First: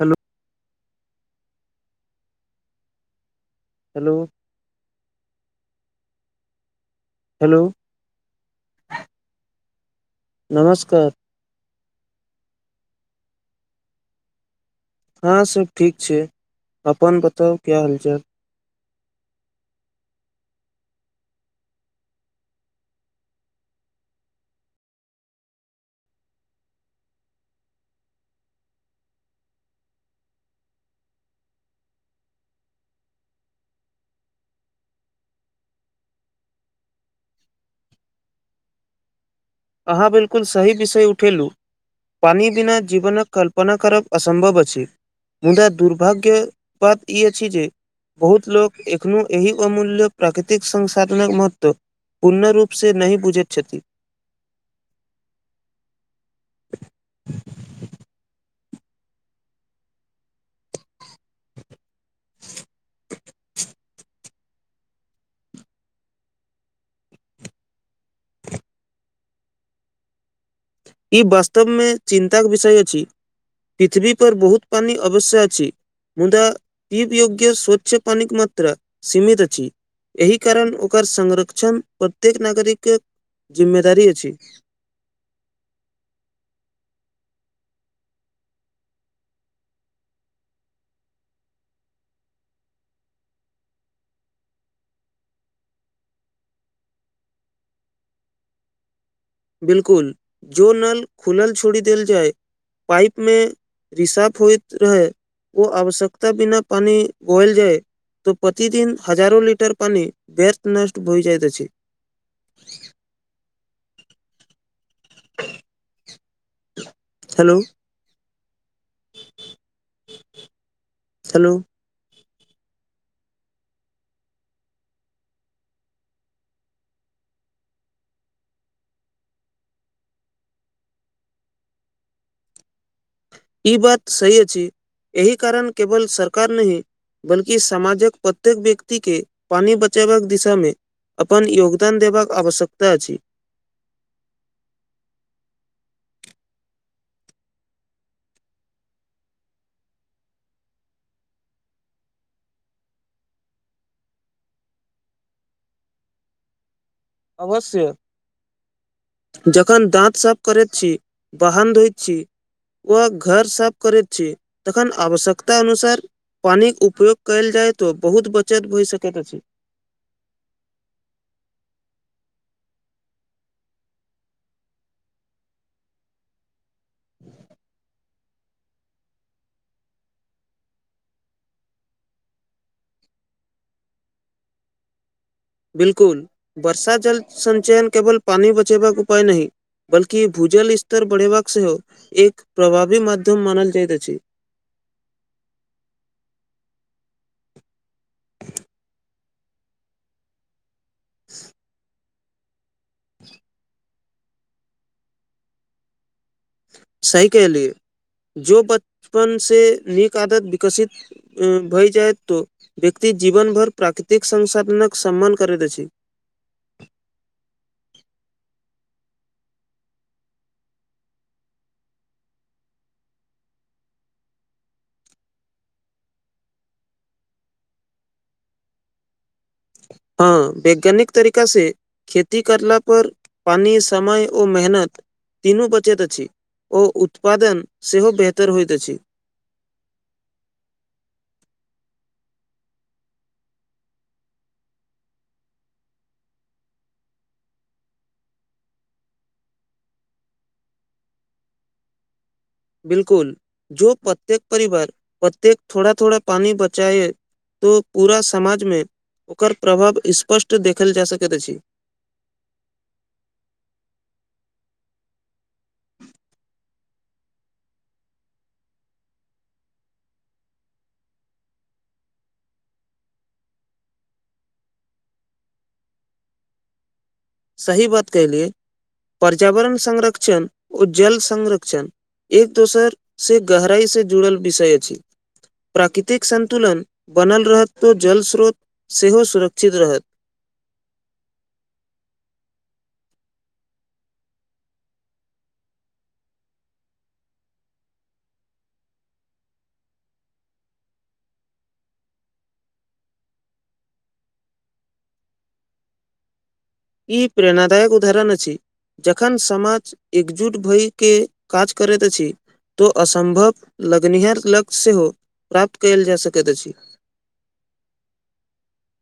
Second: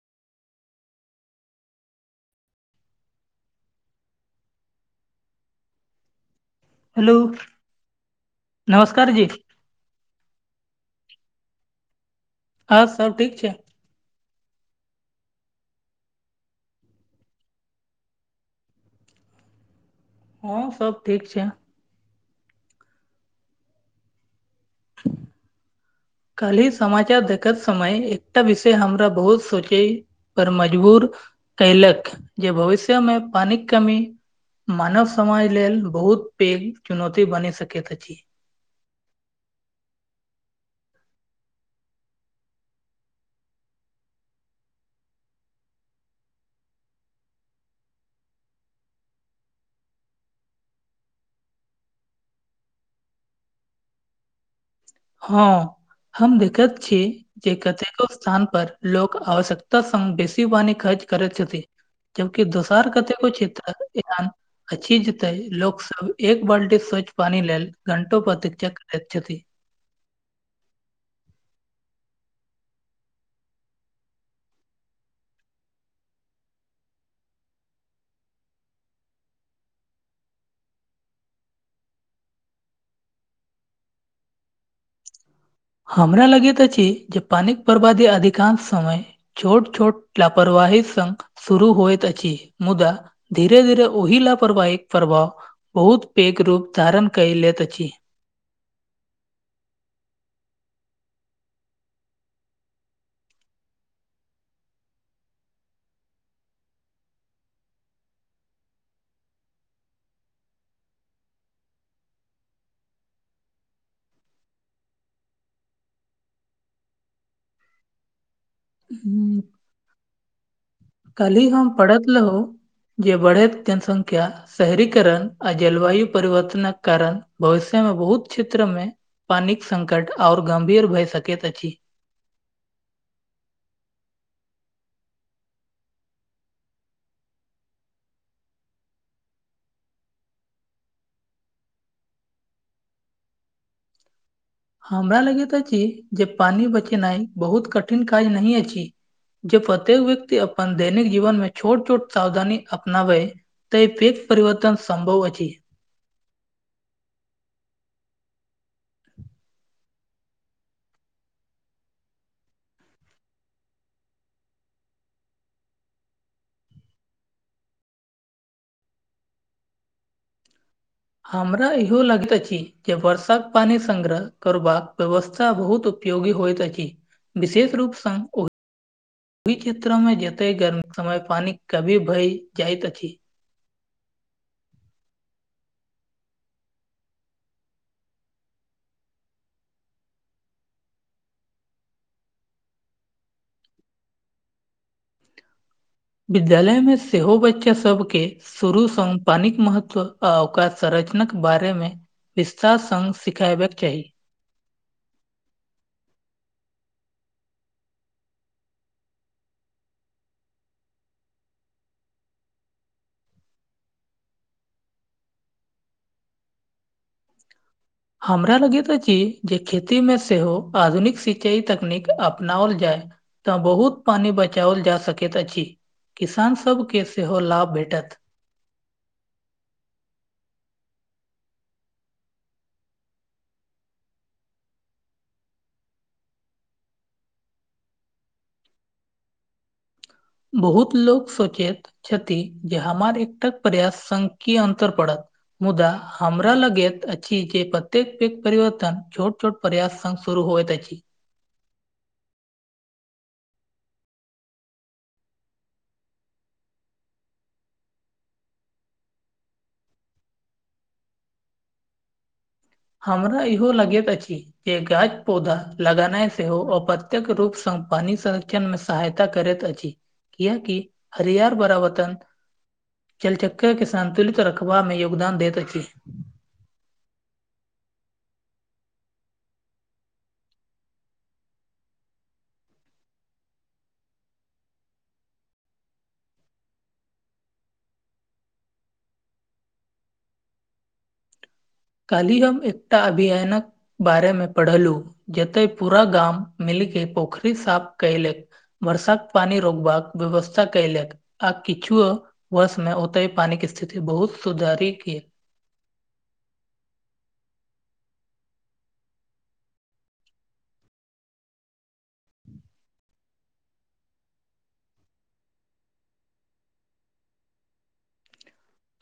Hello hello hello नमस्कार जी नमस्कार आर सब ठीक छियै हाँ सब ठीक छै अपन बताउ कि हालचाल हं सब ठीक छै काल्हि समाचार देखति समय एकटा विषय हमरा बहुत सोचे पर मजबूर कयलक जे भविष्य मे पानिक कमी मानव समाज लेल बहुत पेघ चुनौती बनी सकति अछि अहाँ बिलकुल सही विषय उठेलौं पानि बिना जीवनक कल्पना करब असंभव अछि मुदा दुर्भाग्य बाद ई अछि जे बहुत लोक एखनो एहि अमूल्य प्राकृतिक संसाधनक महत्व पूर्ण रूप सँ नहि बुझति छथि हँ हम देखति छी जे कतेको स्थान पर लोक आवश्यकता संग बेसी पानी खर्च करति छथि जबकि दोसार कतेको क्षेत्र इहान अछि जतय लोक संग एक बाल्टी स्वच्छ पानी लेल घंटो प्रतीक्षा करति छथि ई वास्तवक्षमे चिन्ताक विषय अछि पृथ्वी पर बहुत पानि अवश्य अछि मुदा पीप योग्य स्वच्छ पानिक मात्रा सीमित अछि एहि कारण ओकर संरक्षण प्रत्येक नागरिक के जिम्मेदारी अछि हमरा लगति अछि जे पानिक बर्बादी अधिकांश समय छोट छोट लापरवाही संग शुरू होयइत अछि मुदा धीरे धीरे ओहिलापरवाहिक प्रभाव बहुत पेघ रूप धारण कय लति अछि बिलकुल जो नल खुलल छोड़ी देल जाय पाइप मे रिसाफ होइत रहै ओ आवश्यकता बिना पानि गल जाय तऽ प्रतिदिन हजारो लिटर पानी वेष्ट नष्ट हो जाइत अछि हेलो हू कल्ही हेलो हम पढ़ति रहु जे बढ़ति जनसंख्या शहरीकरण आ जलवायु परिवर्तनक कारण भविष्य मे बहुत क्षेत्र मे पानिक संकट आओर गंभीर भए सकति अछि ई बात सही अछि एहि कारण केवल सरकार नहि बल्कि समामाजक प्रत्येक व्यक्ति के पानी बचेबाक दिशा मे अपन योगदान देबाक आवश्यकता अछि हमरा लगति अछि जे पानी बचेनाइ बहुत कठिन काज नहि अछि जे प्रत्येक व्यक्ति अपन दैनिक जीवन मे छोट छोट सावधानी अपनावै तऽ फेेक परिवर्तन संभव अछि अवश्य जखन दाँत साफ करति छी बाहन्न धोइत छी व घर साफ करति छी तखन आवश्यकता अनुसार पानिक उपयोग कयल जाय तऽ बहुत बचत भए सकति अछि हमरा इहो लगति अछि जे वर्षाक पानि संगग्र करबाक व्यवस्था बहुत उपयोगी होयत अति विशेष रूप संग ओ ओहि क्षेत्र मे जतय गर्मी कऽ समय पानि कभी भरि जाइत अछि। बिल्कूल बर्षा जल सञ्चयन केवल पानी बचेबाकपाय नाह, बल्कि भूजल स्तर बढ़ेबाक सेहो, एक प्रभावी माध्यम मानल जाइत अछि। विद्यालयमे सेहो बच्चासभके शुरूसँ पानिक महत्व। आ ओकर संरचनाक बारे मे विस्तार सँ सिखेबे के चाही। सही कहलिय जो बचपन से नीक आदत विकसित। भय जाय तो व्यक्ति जीवन भर प्राकृतिक संसाधन के सम्मान करैत अछि। हमरा लगैत अछि, जे खेतीमे सेहो आधुनिकऽ सिंचाई तकनीक अपनाओल जाय। तऽ बहुत पानि बचाओल जा सकैत अछि, किसान सभके सेहो लाभ भेटत। हू वैज्ञानिक तरीका से। खेती करला पर पानि समय ओ मेहनत। तीनू बचैत अछि, ओ उत्पादन सेहो बेहतर होइत अछि। बहुत लोको सोचैत छथि, जे हमर एकटा प्रयास संख कि अन्तर पड़त। मुदा हमरा लगैत अछि जे प्रतेक पघं परिवर्तन छोट छोट प्रयास सँ सुरू होत छी। बिल्कूल जो प्रत्येक परिवार प्रत्येक थोड़ा थोड़ा पानी बचाए। तऽ पूरा समाज मे ओकर प्रभाव स्पष्ट देखल जा सकैत अछि। हमरा इहो लगैत अछि। या गाछ पौधा लगाना सेहो हो अपत्य्यक रूप सँ पानी संरक्षण मे सहायता करैत अछि कियाकि हरियर बरावतन चल चक्कर के संन्तुलित रखबा मे योगदान देत छी सही बात कहलियए पर्यावरण संरक्षण ओ जल संरक्षण एक दोसर से गहराई से जुड़ल विषय अछि। प्राकृतिक संन्तुलन बनल रहत तऽ जल स्रोत सेहो सुरक्षित रहत काहि हम एकटा अभियानक। बारे मे पढ़लू जते पूरा गाम मिलके पोखरि साफ कलक। वर्षा कऽ पानी रोगबाक व्यवस्था कलक। आ किछु वर्ष मे ओते हा पानी के स्थिति बहुत सुधारी ई प्रेरणादायक उदाहरण अछि। जखन समाज एकजुट भयके काज करैत अछि। तऽ असम्भव लगनिहार लक्ष्य सेहो प्राप्त कयल जऽ सकैत अछि।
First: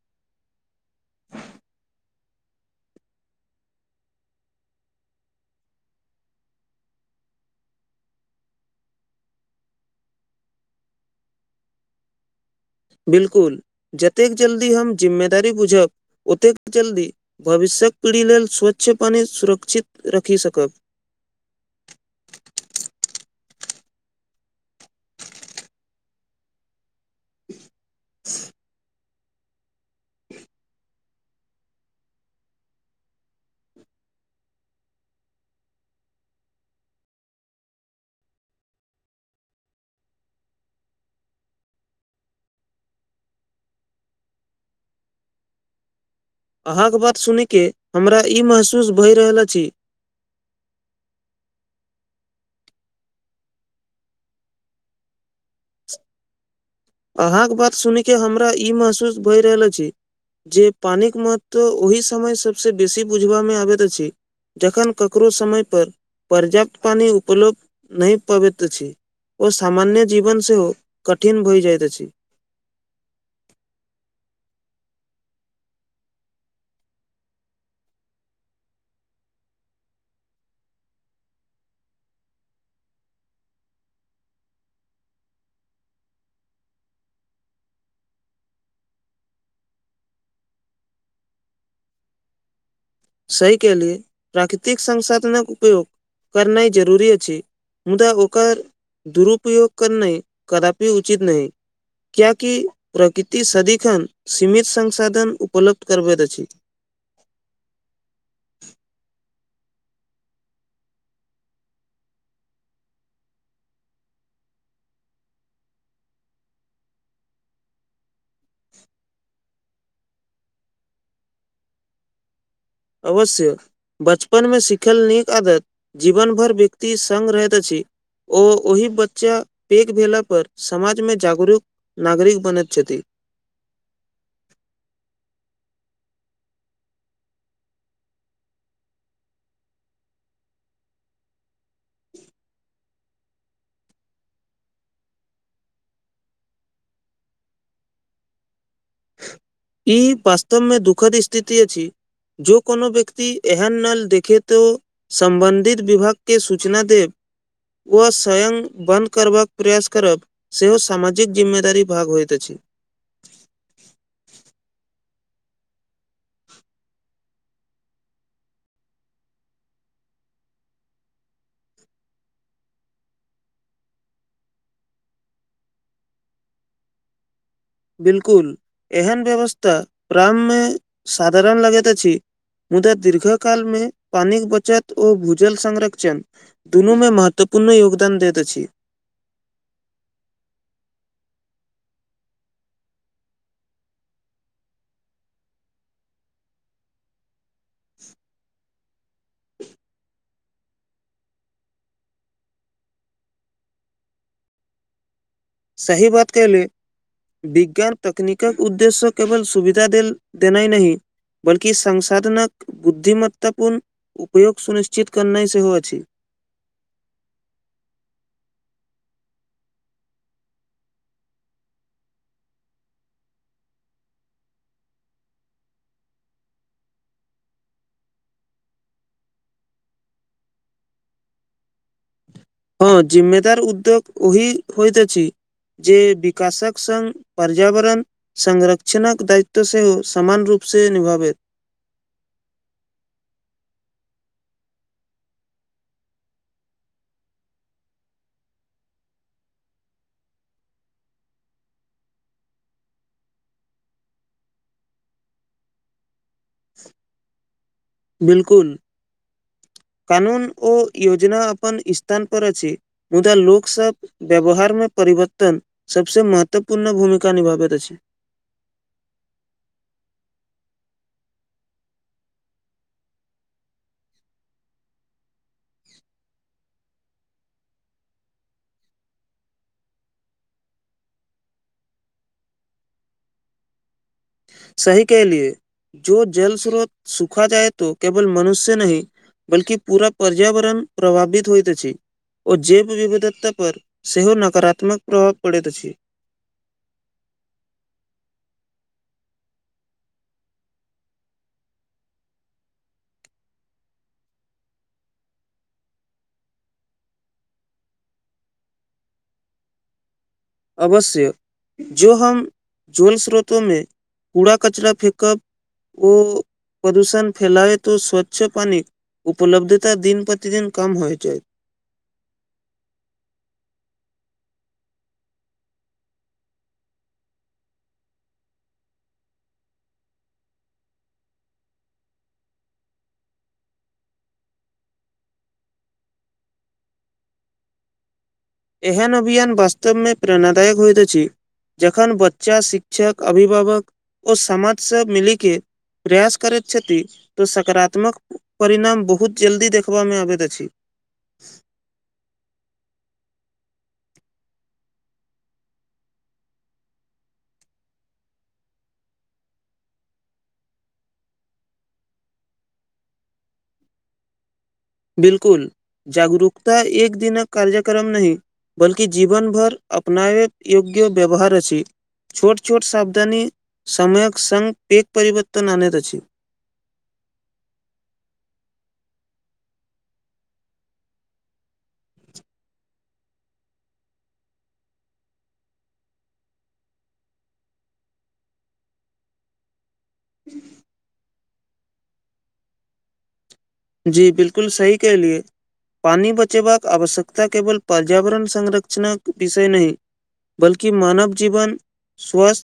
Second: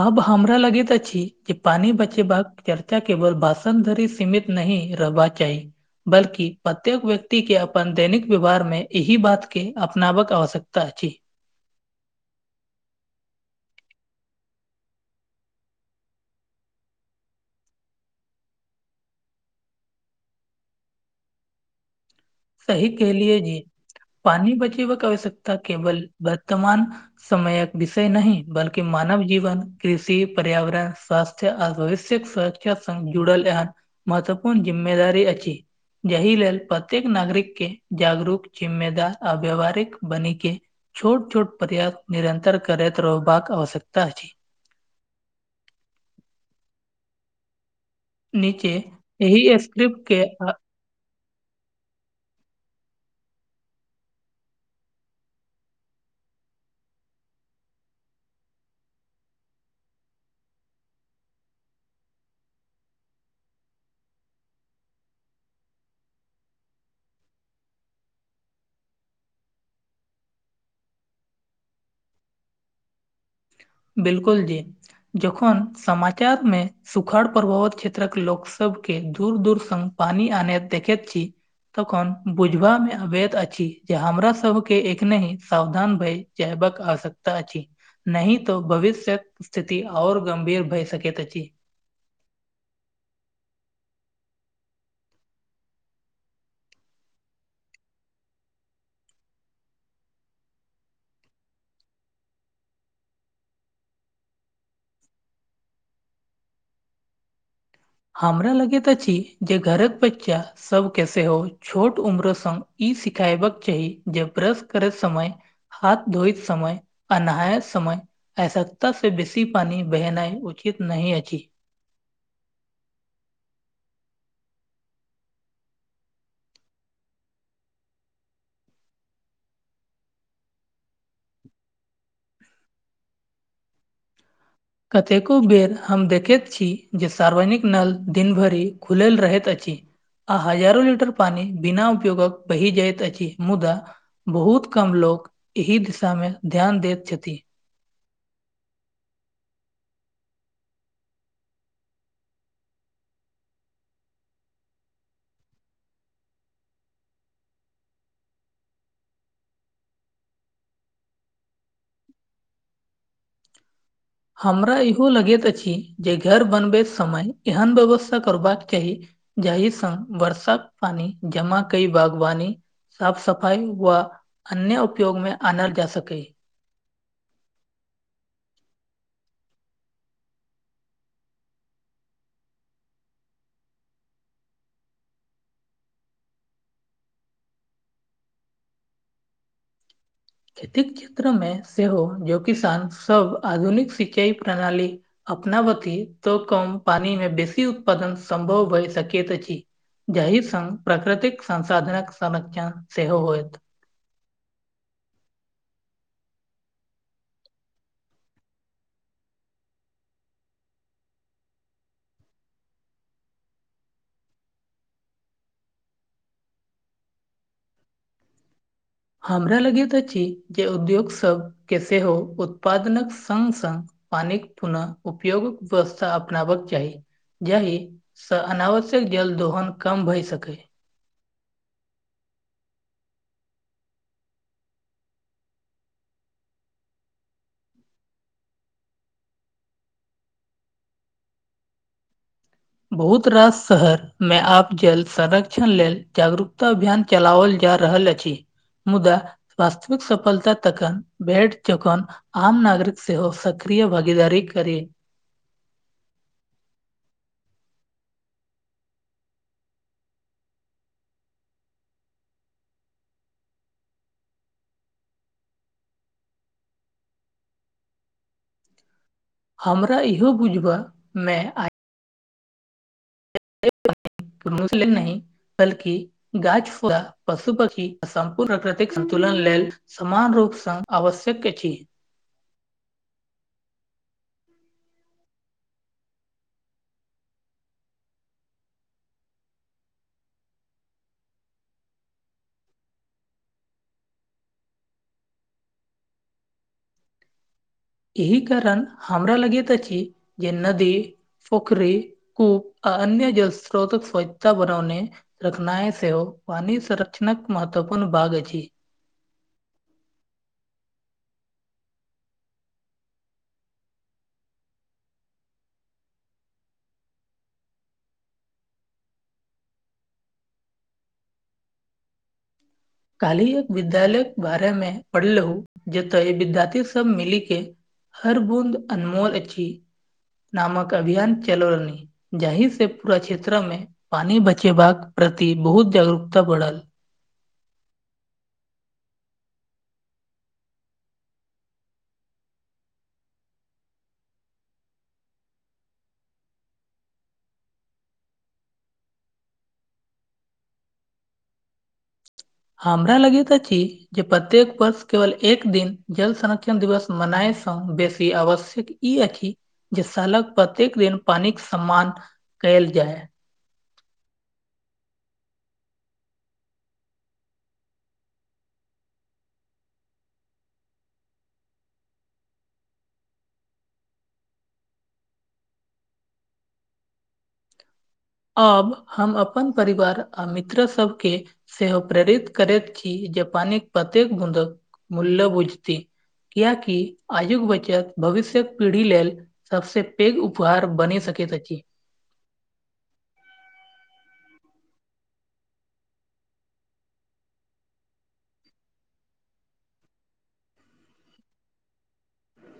आब हमरा लगैत अछि जे पानि बचेबाकऽ चर्चा केवल बासन धरि सीमित। नहि रहबक चाही। बल्कि प्रत्येक व्यक्ति के अपन दैनिक व्यवहार मे एहि बात के अपना के आवश्यकता अछि। बिल्कूल जतेक जल्दी हम जिम्मेदारी बुझब ओतेक जल्दी भविष्यक पीढ़ी लेलऽ स्वच्छ पानि सुरक्षित रखि सकब। सही कहलियए जी पानी बची आवश्यकता केवल वर्तमान समय कऽ विषय नहि बल्कि मानव जीवन कृषि पर्यावरण स्वास्थ्य आ भविष्यक सुर्ष जुड़ल। महत्वपूर्ण जिम्मेदारी अछि जाहि लेलऽ प्रत्येक नागरिक के जागरू कऽ जिम्मेदार आ व्याववहारिक बनी के। छोट छोट पर्य निरन्तर करैत रहबाकऽ आवश्यकता अछि अहाँ केँ बात सुनय के हमरा ई नीचे महसूस भए रहल अछि। [unintelligible] अहाँकेँ बात सुन कऽ हमरा ई महसूस भऽ रहल अछि। जे पानिक महत्व ओहि समय सभसँ बेसी बुझबा मे आबति अछि जखन ककरो समयपर पर्याप्त पानि उपलब्ध नहि पबति अछि ओ सामान्य जीवन सेहो कठिन भइ जाइत अछि बिलकुल जी जखन समाचार मे सुखाड़ पभावत क्षेत्रक लोक सबके दूर दूर संग पानी आन देखति छी तखन बुझबा मे अवति अछि जे हमरा सब के एखनही सावधान भय जबिक आवश्यकता अछि नहि तऽ भविष्य्यक स्थिति और गंभीर भए सकति अछि सही केहलियै प्राकृतिक संसाधनक उपयोग करनाइ जरूरी अछि मुदा ओकर दुरुपयोग करनाय कदापि उचित नहि कियाकि प्रकृति सदिखन सीमित संसाधन उपलब्ध करबति अछि हमरा लगति अछि छी जे घरक बच्चा सबके सेहो छोट उम्र संग ई सिखयबाक चाही जे ब्रश करति समय हाथ धोइत समय आ नहायत समय आवश्यकता से बेसी पानि बहेनाइ उचित नहि अछि अवश्य बचपन मे सिखल नीक आदत जीवन भर व्यक्ति सङ्ग रहति अछि ओ ओहि बच्चा पघि भेला पर समाज मे जागरूक नागरिक बनेति छथि कतेको बेर हम देखति छी जे सार्वजनिक नल दिन भरि खुलल रहति अछि आ हजारो लीटर पानि बिना उपयोगक बहि जाइत अछि मुदा बहुत कम लोग एहि दिशा मे ध्यान दति छथि ई वास्तव मे दुःखद स्थिति अछि जॅं कोनो व्यक्ति एहन नल देखे तऽ सम्बन्धित विभाग के सूचना देब ओ स्वयं बन्द करबाक प्रयास करब सेहो सामाजिक जिम्मेदारीक भाग होइत अछि हमरा इहो लगति अछि जे घर बनबै समय एहन व्यवस्था करबाक चाही जाहि सॅं वर्षाक पानी जमा कइ बागवानी साफ सफाइ वा अन्य उपयोग मे आना जा सकय बिलकुल एहन व्यवस्था प्रारम्भ मे साधारण लगति अछि मुदा दीर्घ काल मे पानिक बचत ओ भूजल संरक्षण दुनू मे महत्वपूर्ण योगदान दति अछि खेतीक क्षेत्र मे सेहो जे किसान सब आधुनिक सिंचाई प्रणाली अपना बती तऽ कम पानि मे बेसी उत्पादन सम्भव भय सकति अछि जहि संग प्राकृतिक संसाधनक संरक्षण सेहो होयत सही बात केहलि विज्ञान तकनीकक उद्देश्य केवल सुविधा देल देनाय नहि बल्कि संसाधनक बुद्धिमत्तापूर्ण उपयोग सुनिश्चित करनाइ सेहो अछि हमरा लगति अछि जे उद्योग सभ के सेहो उत्पादनक संग संग पानिक पुनः उपयोग व्यवस्था अपनाबक चाही जाहि सँ अनावश्यक जल दोहन कम भय सकय हँ जिम्ममेदार उद्योग ओहि होइत अछि जे विकासक सङ्ग पर्यावरण संगरक्षणक दायित्व सेहो समामान रूपसे निभावै बहुत रास शहर मे आप जल संरक्षण लेल जागरूकता अभियान चलाओल जा रहल अछि मुदा वास्तविक सफलता तकन बेट चखन आम नागरिक सेहो सक्रिय भागीदारीक करी बिल्कुल कानून ओ योजना अपन इस्थन पर अछि मुदा लोकसब व्यवहार मे परिवर्तन सबसे महत्वपूर्ण भूमिका निभाबैत अछि हमरा इहो बुझबा मे आइ [unintelligible] नहि बल्कि गाछ, [unintelligible] पशु, पक्षी संपूर्ण प्रकृतिक संतुलन लेल समान रूपसग आवश्यक अछि सही कहलियए जो जल स्रोत सुखा जाय तोऽ केवल मनुष्य नहि बल्कि पूरा पर्यावरण प्रभावित होइत अछि ओ जैव विविधता पर सेहो नकारात्मक प्रभाव पड़ैत अछि एहि कारण हमरा लगेत अछि जे नदी पोखरी को अन्य जल स्रोतक स्वच्छता बनौने रखनाइ सेहो पानी संरक्षणक महत्वपूर्ण बाग अछि अवश्य जो हम जल स्रोत मे कूड़ा कचरा फेेकब ओ प्रोदूषण फैलाय तऽ स्वच्छ पानि उपलब्धता दिन प्रतिदिन कम होइ जायत काल्हि एक विद्यालय के बारे मे पढ़लौं जतऽ विद्यार्थी सब मिली के हर बूंद अनमोल अची नामक अभियान चलो रनी जाहि से पूरा क्षेत्र मे पानी बचेबाका प्रति बहुत जागरूकता बढ़ल एहन अभियान वास्तवमे प्रेरणादायक होइत अछि जखन बच्चा शिक्षक अभिभावक ओ समाज सब मिली के प्रयास करैत छथि तऽ सकारात्मक परिणाम बहुत जल्दी देखबामे अबैत अछि हमरा लगैत अछी जे प्रत्येक वर्ष केवल एक दिन जल संरक्षण दिवस मनाय सँ बेसी आवश्यक ई अखि जे सालक प्रत्येक दिन पानी के सम्मान कयल जाय बिल्कुल जागरूकता एक दिनक कार्यक्रम नहि बल्कि जीवन भर अपनाबै योग्य व्यवहार अछि छोट छोट साबदनी समयक संग पैघ परिवर्तन आनेत अछि अब हम अपन परिवार आ मित्र सबके सेहो प्रेरित करैत की जे पानिक प्रतेक बूँदक मूल्य बुझती कियाकि आजुक बचत भविष्यक पीढ़ी लेल सबसे पैघ उपहार बनि सकैत अछि जी बिल्लकु सही कहलियए पानी बचेबाक आवश्यकता केवल पर्यावरण संरक्षणक विषय नहि बल्कि मानव जीवन स्वस्